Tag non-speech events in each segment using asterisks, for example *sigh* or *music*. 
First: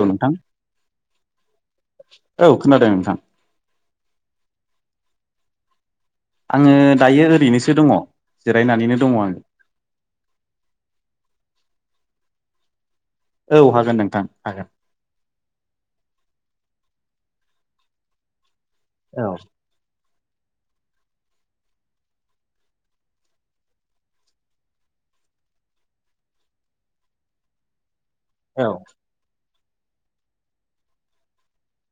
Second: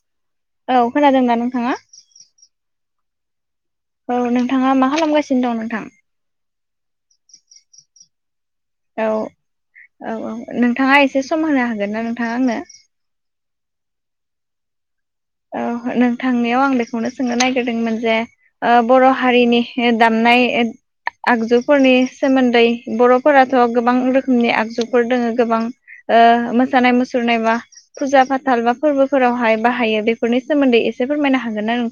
औ नोंथां औ खोनादोंना नोंथाङा औ खोनादों नोंथां औ नोंथाङा मा खालामगासिनो दं नोंथां? आङो दायो ओरैनोसो दङ जिरायनानैनो औ दङ आङो औ औ नोंथाङा एसे सम होनो हागोन ना नोंथाङा आं नो? औ हागोन नोंथां हागोन औ नोंथांनिआव आं बेखौनो सोंनो नागिरदोंमोन जे ओ बर औ हारिनि दाम नाय आगजुफोरनि सोमोन्दै बरफोराथ गोबां रोखोमनि आगजुफोर दोङो गोबां ओ मोसानाय मुसुरनाय बा फुजा फाथाल बा फोरबोफोरावहाय बाहायो बेफोरनि सोमोन्दै एसे फोरमायनो हागोना नों?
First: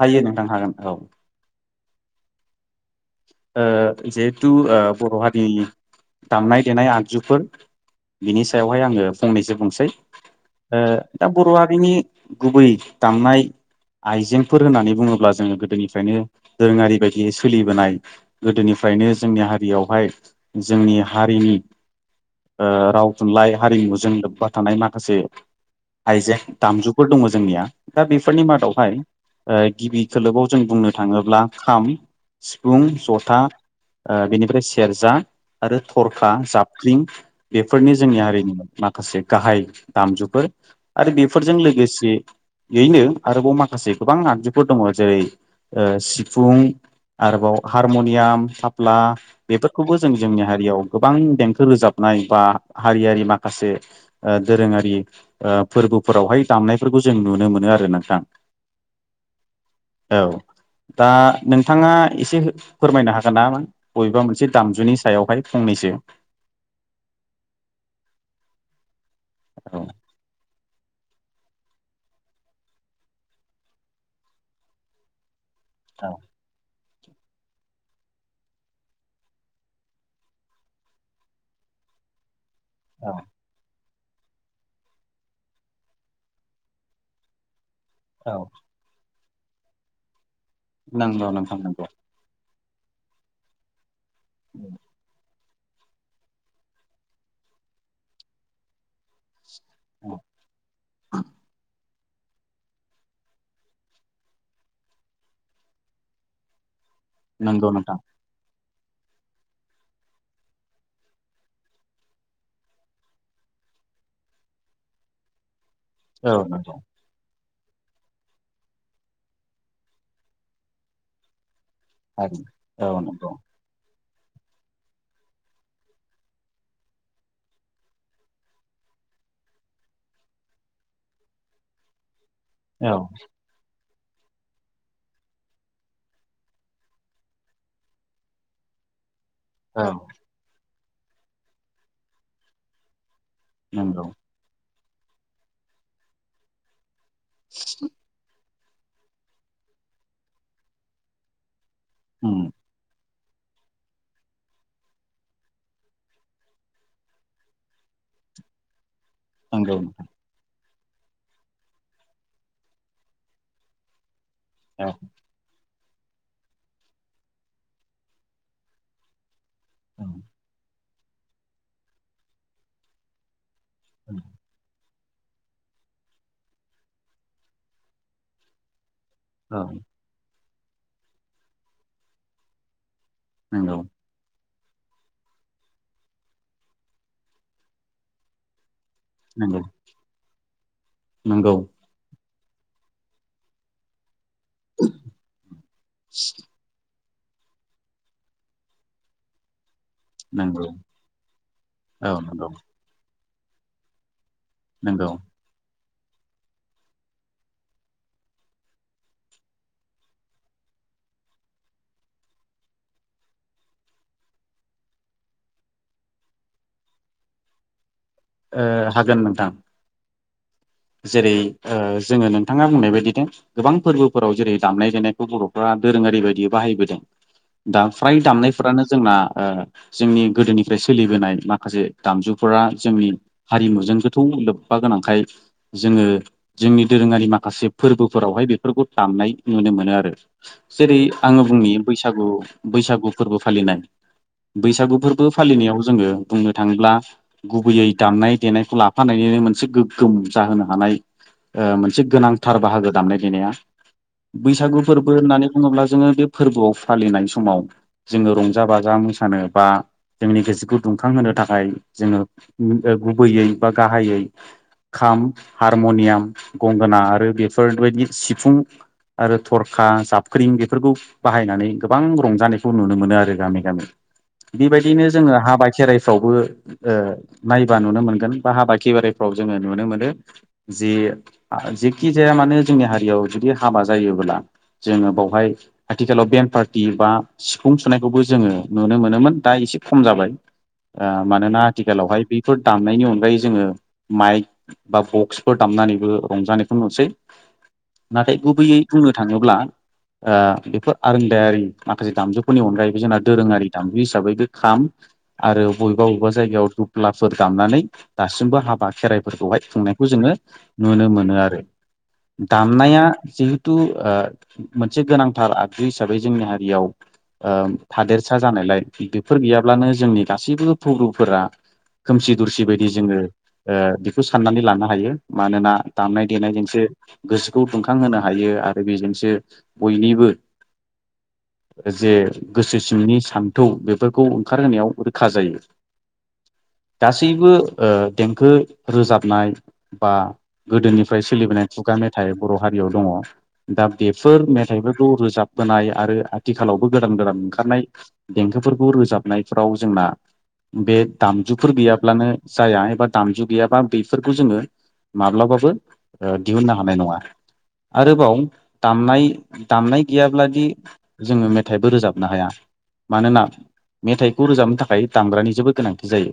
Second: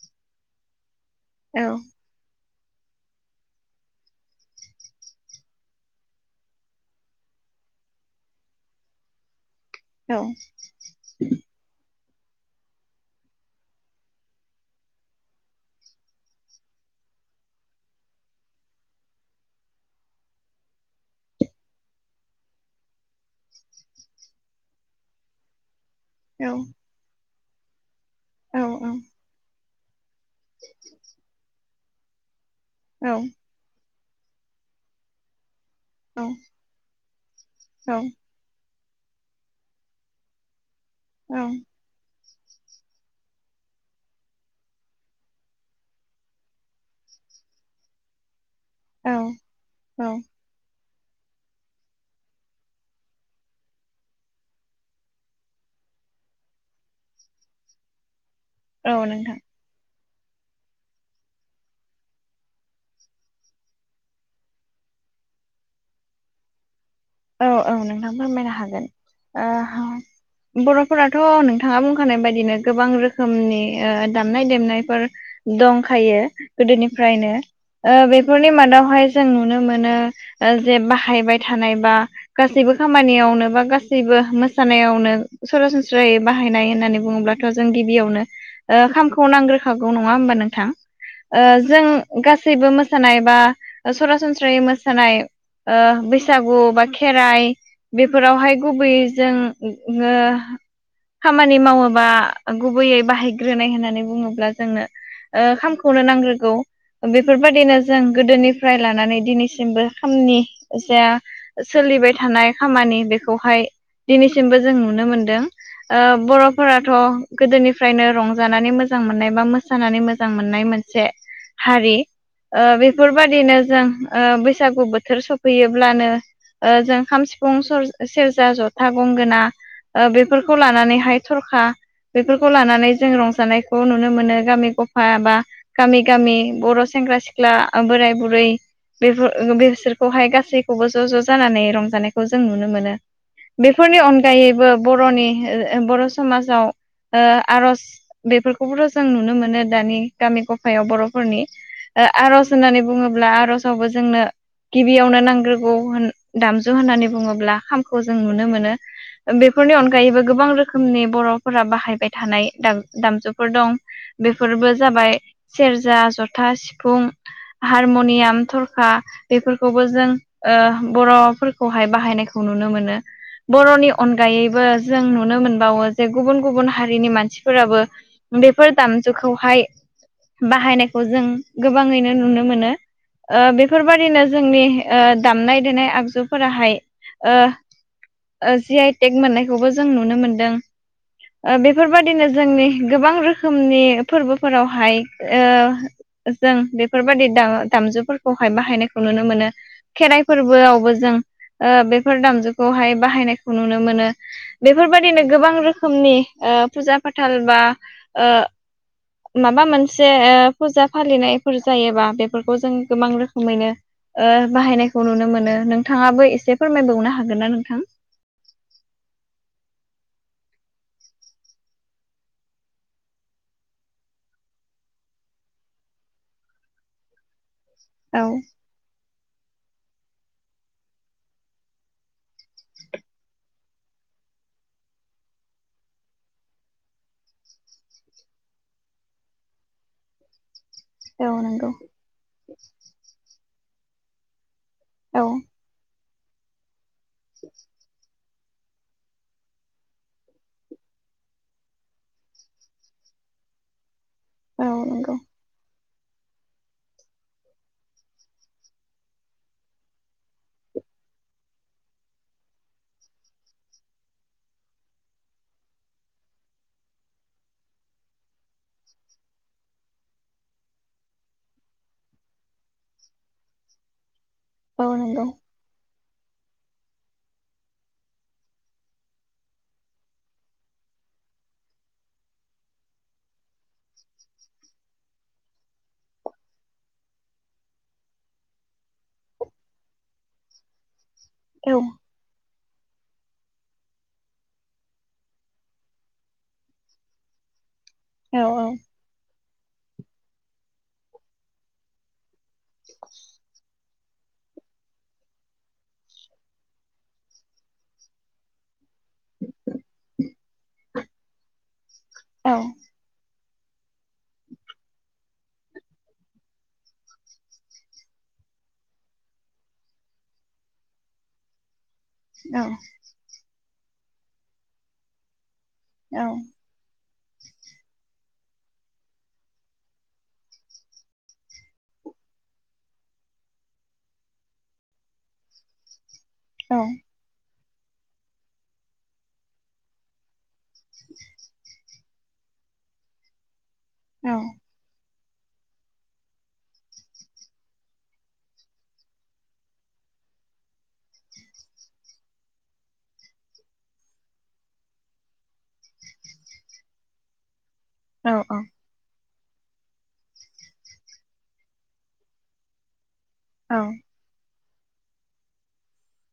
हायो नोंथां हागोन औ। औ। आ जिहेतु बर'हारि दामनाय देनाय आगजुफोर बिनि सायावहाय आङो फंनैसो बुं सै औ दा बर' हारिनि गुबै दामनाय आइजेंफोर होननानै बुङोब्ला जोङो गोदोनिफ्रायनो दोरोङारि बायदियै सोलिबोनाय गोदोनिफ्रायनो जोंनि हारियावहाय जोंनि हारिनि राव थुनलाइ हारिमुजों लोब्बा थानाय माखासे हइजें औ दामजुफोर दङ जोंनिया दा बेफोरनि मादावहाय गिबि खोलोबाव जों बुंनो थाङोब्ला खाम सिफुं औ जथा बेनिफ्राय सेरजा आरो औ थरखा जाबफ्रिं बेफोरनि जोंनि हारिनिमोन। माखासे गाहाय दामजुफोर आरो बेफोरजों लोगोसे बेैनो आरोबाव माखासे गोबां आइजफोर दङ जेरै सिफुं आरोबाव हारम'नियाम थाफ्ला औ बेफोरखौबो औ जों जोंनि हारियाव गोबां देंखो रोजाबनाय बा हारियारि माखासे दोरोङारि फोर्बो लोगोफोरावहाय दामनायफोरखौ जों नुनो मोनो आरो नोंथां। औ नोंथां। औ दा नोंथाङा एसे फोरमायनो हागोना बबेबा मोनसे दामजुनि सायावहाय फंनैसो *inaudible* औ औ नोंथां फोरामायनो हागोन ओ बर'फोराथ' नोंथाङा बुंखानाय बायदिनो गोबां रोखोमनि दामनाय देनायफोर दंखायो गोदोनिफ्रायनो बेफोरनि मादावहाय जों नुनो मोनो जे बाहायबाय थानाय बा गासैबो खामानियावनो बा गासैबो मोसानायावनो सरासनस्रायै बाहायनाय होननानै बुङोब्लाथ' जों गिबियावनो औ खामखौ नांग्रोखागौ नङा होमबा नोंथां? नंगौ ओ नोंथां जों नंगौ गा सैबो मोसानाय बा सरासनस्रायै मोसानाय बैसागु बा खेराइ बेफोरावहाय गुबैयैजों खामानि मावो बा गुबैयै बाहायग्रोनाय होननानै बुङोब्ला जोंनो खामखौनो नांग्रोगौ। नंगौ बेफोरबायादिनो नोंथां जों गोदोनिफ्राय लानानै दिनैसिमबो खामनि जा, सोलिबाय थानाय खामानि बेखौहाय दिनैसिमबो जों नुनो मोनदों। औ नंगौ बर'फोराथ' गोदोनिफ्रायनो रंजानानै मोजां मोननाय बा मोसानानै मोजां मोननाय मोनसे हारि औ नंगौ बेफोरबादिनो जों बैसागु बोथोर सफैयोब्लानो जों खाम सिफुं सेरजा जथा गंगोना बेफोरखौ लानानैहाय थरखा बेफोरखौ औ लानानै जों रंजानाय खौ नुनो मोनो गामि गफा बा गामि गामि बर' सेंग्रा सिख्ला बोराय बुरै बेफोर औ बेसोरखौहाय गासैखौबो ज' ज' जानानै रंजानायखौ जों नुनो मोनो। बेफोरनि नंगौ अनगायैबो बर'नि बर' समाजाव आर'ज बेफोरखौबोथ' जों नुनो मोनो दानि गामि गफायाव बर'फोरनि उम आर'ज होननानै बुङोब्ला आर'जावबो जोंनो गिबियावनो नांग्रोगौ होन दामजु होननानै बुङोब्ला खामखौ जों नुनो मोनो नंगौ बेफोरनि नोंथां अनगायैबो गोबां रोखोम खोमनि बर'फोरा बाहायबाय थानाय दामजुफोर दं। बेफोरबो औ जाबाय सेर जा जथा सिफुं हारम'नियाम थरखा बेफोरखौबो जों ओ बर'फोरखौहाय बाहायनायखौ नुनो मोनो। बर'नि अनगायैबो जों नुनो मोनबावो जे गुबुन गुबुन हारिनि मानसिफोराबो बेफोर दाम औ जुखौहाय बाहायनायखौ जों गोबाङैनो नुनो मोनो। ओ नंगौ बेफोरबायदिनो जोंनि ओ दामनाय देनाय आगजुफोराहाय ओ ओ जि आय टेक नंगौ मोननायखौबो जों नुनो मोनदों। ओ नंगौ बेफोरबायदिनो जोंनि गोबां रोखोमनि फोरबोफोरावहाय ओ जों बे फोरबायदि दा-दामजुफोरखौहाय बाहायनायखौ नुनो मोनो। खेराइ नंगौ फोरबोआवबो जों ओ औ बेफोर नंगौ दामजुखौहाय बाहायनायखौ नुनो मोनो। नंगौ बेफोरबादिनो गोबां रोखोमनि ओ फुजा फाथाल बा ओ माबा मोनसे ओ फुजा फालिनायफोर जायोबा बेफोरखौ जों गोबां रोखोमैनो ओ बाहायनायखौ नुनो मोनो। नोंथाङाबो एसे फोरमायबावनो हागोन ना नोंथां? ओ हागोन नोंथां। जेरै ओ जोङो नोंथाङा बुंनाय बायदिनो गोबां फोरबोफोराव जेरै दामनाय देनायखौ बर'फ्रा दोरोङारि बायदि बाहायबोदों दा फ्राय औ दामनायफ्रानो जोंना ओ जोंनि गोदोनिफ्राय सोलिबोनाय माखासे दामजुफोरा जोंनि हारिमुजों गोथौ लोब्बा बा गोनांखाय। जोङो जोंनि दोरोङारि माखासे फोरबोफोरावहाय बेफोरखौ दामनाय नुनो मोनो आरो। जेरै औ आङो नंगौ बुंनि बैसागु बैसागु फोरबो फालिनाय। बैसागु औ फोरबो फालिनायाव जोङो बुंनो थाङोब्ला गुबैयै दामनाय देनायखौ लाफानायनो मोनसे गोगोम। जाहोनो हानाय ओ मोनसे गोनांथार बाहागो दामनाय देनाया औ बैसागु नंगौ फोरबो होननानै बुङोब्ला। जोङो बे फोरबोआव फालिनाय समाव जोङो रंजा बाजा मोसानो बा जोंनि गोसोखौ दुंखांहोनो थाखाय। जोङो ओ गुबैयै बा गाहायै खाम, हारमनियाम, गंगोना आरो बेफोरबायदि सिफुं आरो थरखा, जाबख्रिं बेफोरखौ बाहायनानै गोबां रंजानायखौ नुनो मोनो आरो गामि गामि। औ बेबायदिनो नंगौ जोङो हाबा खेराइ फ्रावबो ओ नायबा नुनो मोनगोन। बा हाबा खि बारिफ्राव जोङो। नुनो मोनो‌। जे जेखि जाया माने जोंनि हारियाव जुदि हाबा जायोब्ला। जोङो बावहाय आथिखालाव बेन पार्टि बा सिफुं सुनायखौबो जोङो नुनो मोनोमोन दा एसे खम जाबाय। ओ मानोना औ आथिखालावहाय बेफोर दामनायनि अनगायै जोङो माइक बा बक्सफोर दामनानैबो रंजानायखौ नुसै। औ नाथाय गुबैयै बुंनो थाङोब्ला। ओ बेफोर आरोंदायारि माखासे दामजु नि अनायैबो जोंना दोरोङारि दाम्बि हिसाबै बे खाम आरो बबेबा बबेबा जायगायाव दुफ्लाफोर दामनानै दासिमबो हाबा खेराइ फोरखौहाय खुंनायखौ जोङो नुनो मोनो आरो औ दामनाया जि थु ओ मोनसे गोनांथार आगजु हिसाबै जोंनि हारियाव ओ थादेरसा जानायलाय बेफोर गैयाब्लानो जोंनि गासैबो फ्रुरुफोरा खोमसि औ दरसि बायदि जोङो ओ बेखौ साननानै लानो हायो। मानोना औ दामनाय देनायजोंसो गोसोखौ दुंखांहोनो हायो। आरो बेजोंसो बयनिबो जे गोसो सिंनि सान्थौ बेफोरचखौ ओंखारहोनायाव रोखा जायो। औ गासैबो ओ देंखो रोजाबनाय बा गोदोनिफ्राय सोलिबोनाय खुगा मेथाइ बर' हारियाव दङ दा औ बेफोर मेथाइफोर खौ रोजाबबोनाय आरो आथिखालावबो गोदान गोदान ओंखारनाय देंखोफोरखौ रोजाबनायफ्राव जोंना बा बे दामजुफोर गैयाब्लानो जाया एबा दामजु गैयाबा बेफोरखौ जोङो माब्लाबाबो दिहुननो हानाय नङा। औ आरोबाव औ दामनाय दामनाय गैयाब्लादि जोङो मेथाइबो रोजाबनो हाया। मानोना मेथाइखौ रोजाबनो थाखाय दामग्रानि जोबोद गोनांथि जायो।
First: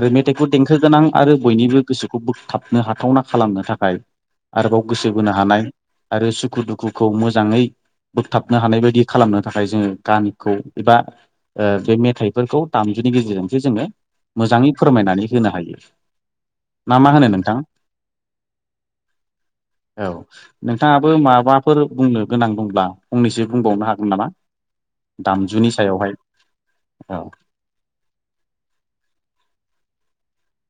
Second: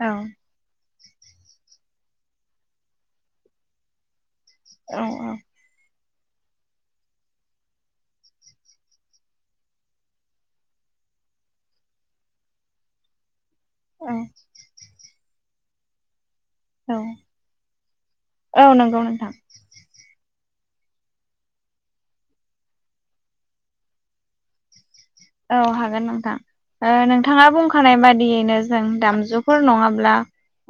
औ मेथाइखौ दें गोनां आरो बयनिबो गोसोखौ बोगथाबनो हाथावना खालामनो थाखाय। आरोबाव गोसो बोनो औ हानाय आरो सुखु दुखुखौ मोजाङै। बोगथाबनो हानाय बायदि खालामनो थाखाय जोङो गामिखौ एबा। ओ बे मेथाइफोरखौ दामजुनि गेजेरजों। जोङो मोजाङै फोरमायनानै होनो हायो। मा औ मा होनो नोंथां औ नंगौ नोंथां औ। नोंथाङाबो माबाफोर बुंनो गोनां दंब्ला फंनैसो बुंबावनो हागोन नामा? औ दामजुनि हागोन सायावहाय नोंथां ओ औ नोंथाङा बुंखानाय बादियैनो जों दामजुफोर नङा। ब्ला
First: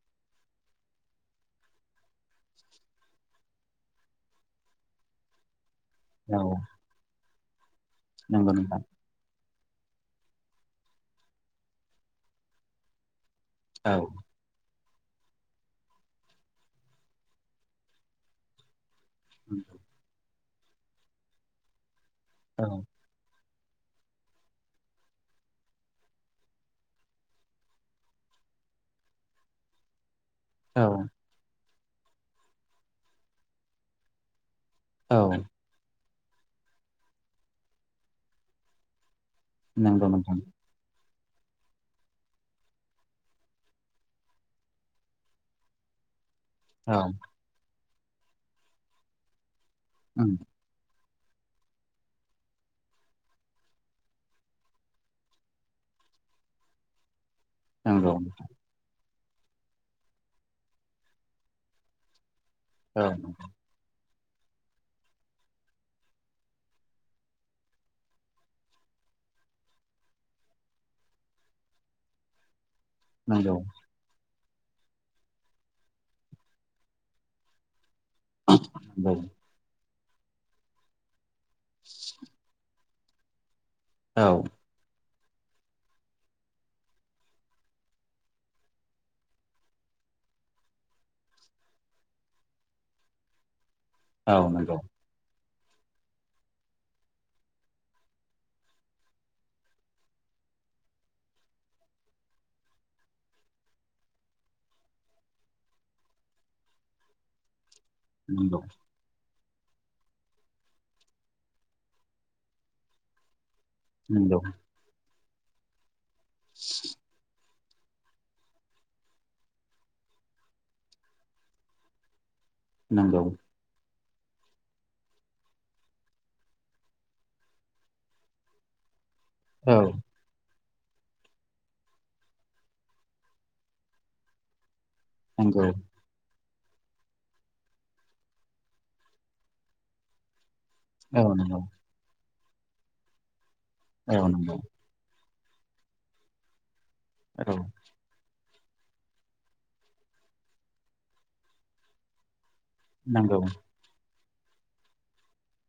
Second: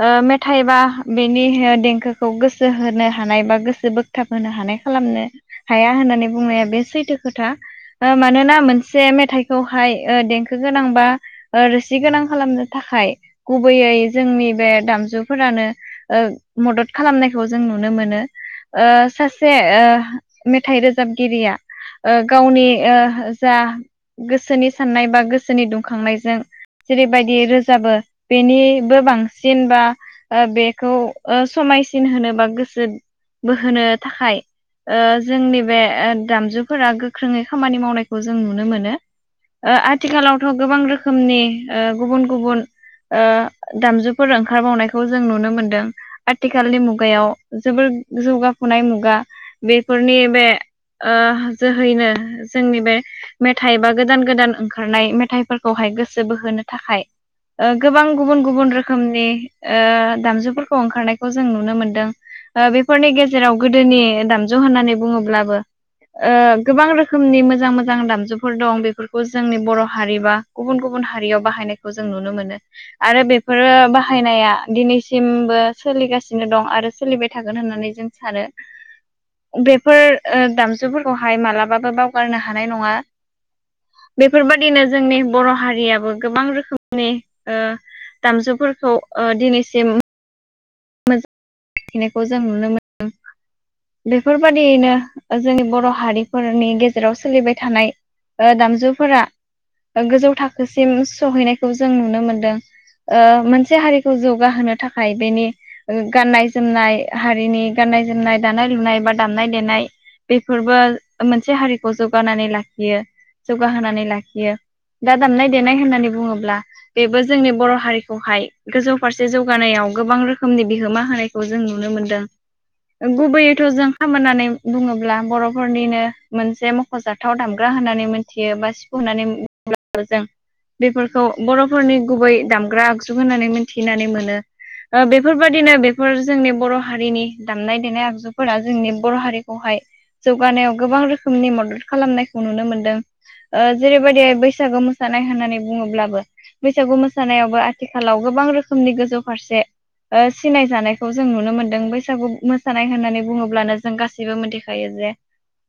ओ मेथाइ बा बेनि देंखोखौ गोसो होनो हानाय बा गोसो बोगथाब होनो हानायखौ। खालामनो हाया होननानै बुंनाया बे सैथो खोथा ओ नंगौ मानोना नोंथां मोनसे मेथाइ। खौहाय ओ देंखो गोनां बा रोसि गोनां खालामनो थाखाय। औ गुबैयै जोंनि बे दामजुफोरानो ओ मदद खालामनायखौ जों नुनो मोनो ओ सासे ओ मेथाइ रोजाबगिरिया ओ औ गावनि ओ जा गोसोनि साननाय बा गोसोनि दुंखांनायजों जेरैबायदि रोजाबो बेनिबो बांसिन बा ओ बेखौ ओ समायसिन होनो बा गोसो बोहोनो थाखाय ओ औ जोंनि बे ओ दामजुफोरा गोख्रोङै खामानि मावनायखौ जों नुनो मोनो। ओ नंगौ नोंथां आथिखालावथ' गोबां रोखोमनि ओ गुबुन गुबुन ओ दामजुफोर ओंखारबावनायखौ जों नुनो मोनदों। आथिखालनि औ मुगायाव जोबोर जौगाखुनाय मुगा बेफोरनि बे ओ जोहैनो जोंनि बे मेथाइ बा गोदान गोदान ओंखारनाय मेथाइफोरखौहाय गोसो बोहोनो थाखाय ओ गोबां नंगौ गुबुन गुबुन रोखोम नि ओ दामजुफोरखौ ओंखारनायखौ जों नुनो मोनदों। ओ औ बेफोरनि गेजेराव गोदोनि दामजु होननानै बुङोब्लाबो ओ गोबां रोखोमनि मोजां मोजां दामजुफोर दं बे बेफोरखौ जोंनि बर' हारि बा गुबुन गुबुन हारियाव बाहायनायखौ जों नुनो मोनो। आरो नंगौ बेफोरो बाहायनाया दिनैसिमबो सोलिगासिनो दं आरो सोलिबाय थागोन होननानै जों सानो नंगौ बेफोर ओ दामजुफोरखौ हाय मालाबाबो बावगारनो हानाय नङा। औ बेफोरबादिनो जोंनि बर' हारियाबो गोबां रोखोमनि ओ दामजुफोरखौ ओ दिनैसिम मोजां नायखौ जों नुनो मोनदों औ नंगौ बेफोरबादियैनो जोंनि बर' हारिफोरनि गेजेराव सोलिबाय थानाय ओ दामजुफोरा गोजौ थाखोसिम सहैनायखौ जों नुनो मोनदों। ओ मोनसे हारिखौ जौगाहोनो थाखाय बेनि गाननाय जोमनाय हारिनि गाननाय जोमनाय नंगौ दानाय लुनाय बा दामनाय देनाय बेफोरबो मोनसे हारिखौ जौगानानै लाखियो। जौगाहोनानै नंगौ लाखियो दा दामनाय देनाय होननानै बुङोब्ला बेबो जोंनि बर' हारिखौहाय गोजौ फारसे जौगानायाव गोबां रोखोमनि बिहोमा होनायखौ जों नुनो मोनदों। नंगौ गुबैयैथ' जों खाम होननानै बुङोब्ला बर'फोरनिनो मोनसे मख'जाथाव दामग्रा होननानै मिथियो औ बा *unintelligible* बेफोरखौ बर'फोरनि गुबै दामग्रा आगजु होननानै मिनथिनानै मोनो ओ नंगौ बेफोरबादिनो बेफोर जोंनि बर' हारिनि दामनाय देनाय आगजुफोरा जोंनि बर' हारिखौहाय जौगानायाव गोबां औ रोखोमनि नंगौ मदद खालामनायखौ नुनो मोनदों ओ औ जेरैबायदि नंगौ बैसागु मोसानाय होननानै बुङोब्लाबो बैसागु औ मोसानायावबो आथिखालाव गोबां रोखोमनि गोजौ फारसे ओ सिनाय जानायखौ जों नुनो मोन्दों बैसागु मोसानाय होननानै नंगौ बुङोब्लानो जों गासै बो मोनथिखायो जे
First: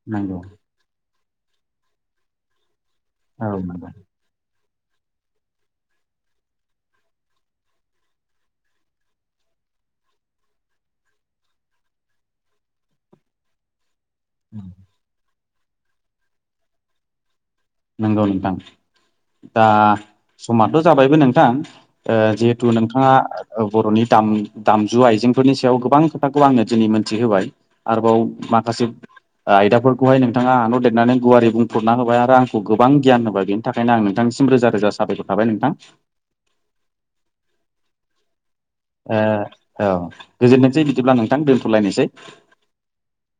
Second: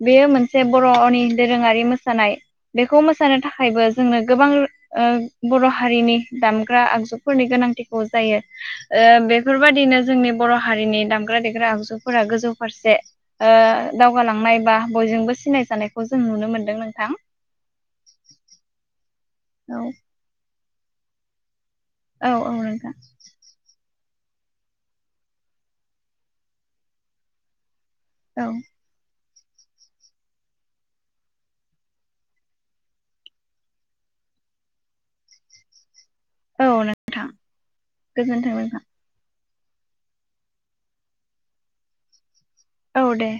बेयो नंगौ मोनसे बर'नि दोरोङारि मोसानाय बेखौ मोसानो औ थाखायबो नंगौ जोंनो गोबां ओ बर' हारिनि दामग्रा आगजुफोरनि गोनांथिखौ जायो ओ बेफोरबादिनो जोंनि बर' हारिनि दामग्रा देग्रा आगजुफोरा गोजौ फारसे ओ दावगालांनाय बा बयजोंबो सिनायजानायखौ जों नुनो मोनदों नोंथां। नंगौ नोंथां दा औ समाथ' जाबायबो नोंथां ओ औ औ जिहेथु नोंथां नोंथाङा ओ बर'नि दाम-दामजु आइजेंफोरनि सायाव गोबां खोथाखौ आंनो दिनै मोनथिहोबाय। आरोबाव औ माखासे आयदाफोरखौहाय नोंथाङा आनर देरनानै गुवारै बुंफोरना होबाय आरो आं खौ गोबां गियान होबाय बेनि थाखायनो आं नोंथांनिसिम रोजा रोजा साबायखर थाबाय नोंथां। औ नोंथां गोजोनथों नोंथां। ओ औ गोजोनथोंसै बिदिब्ला नोंथां दोन्थ'लायनोसै। औ दे।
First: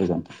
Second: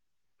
गोजोनथों।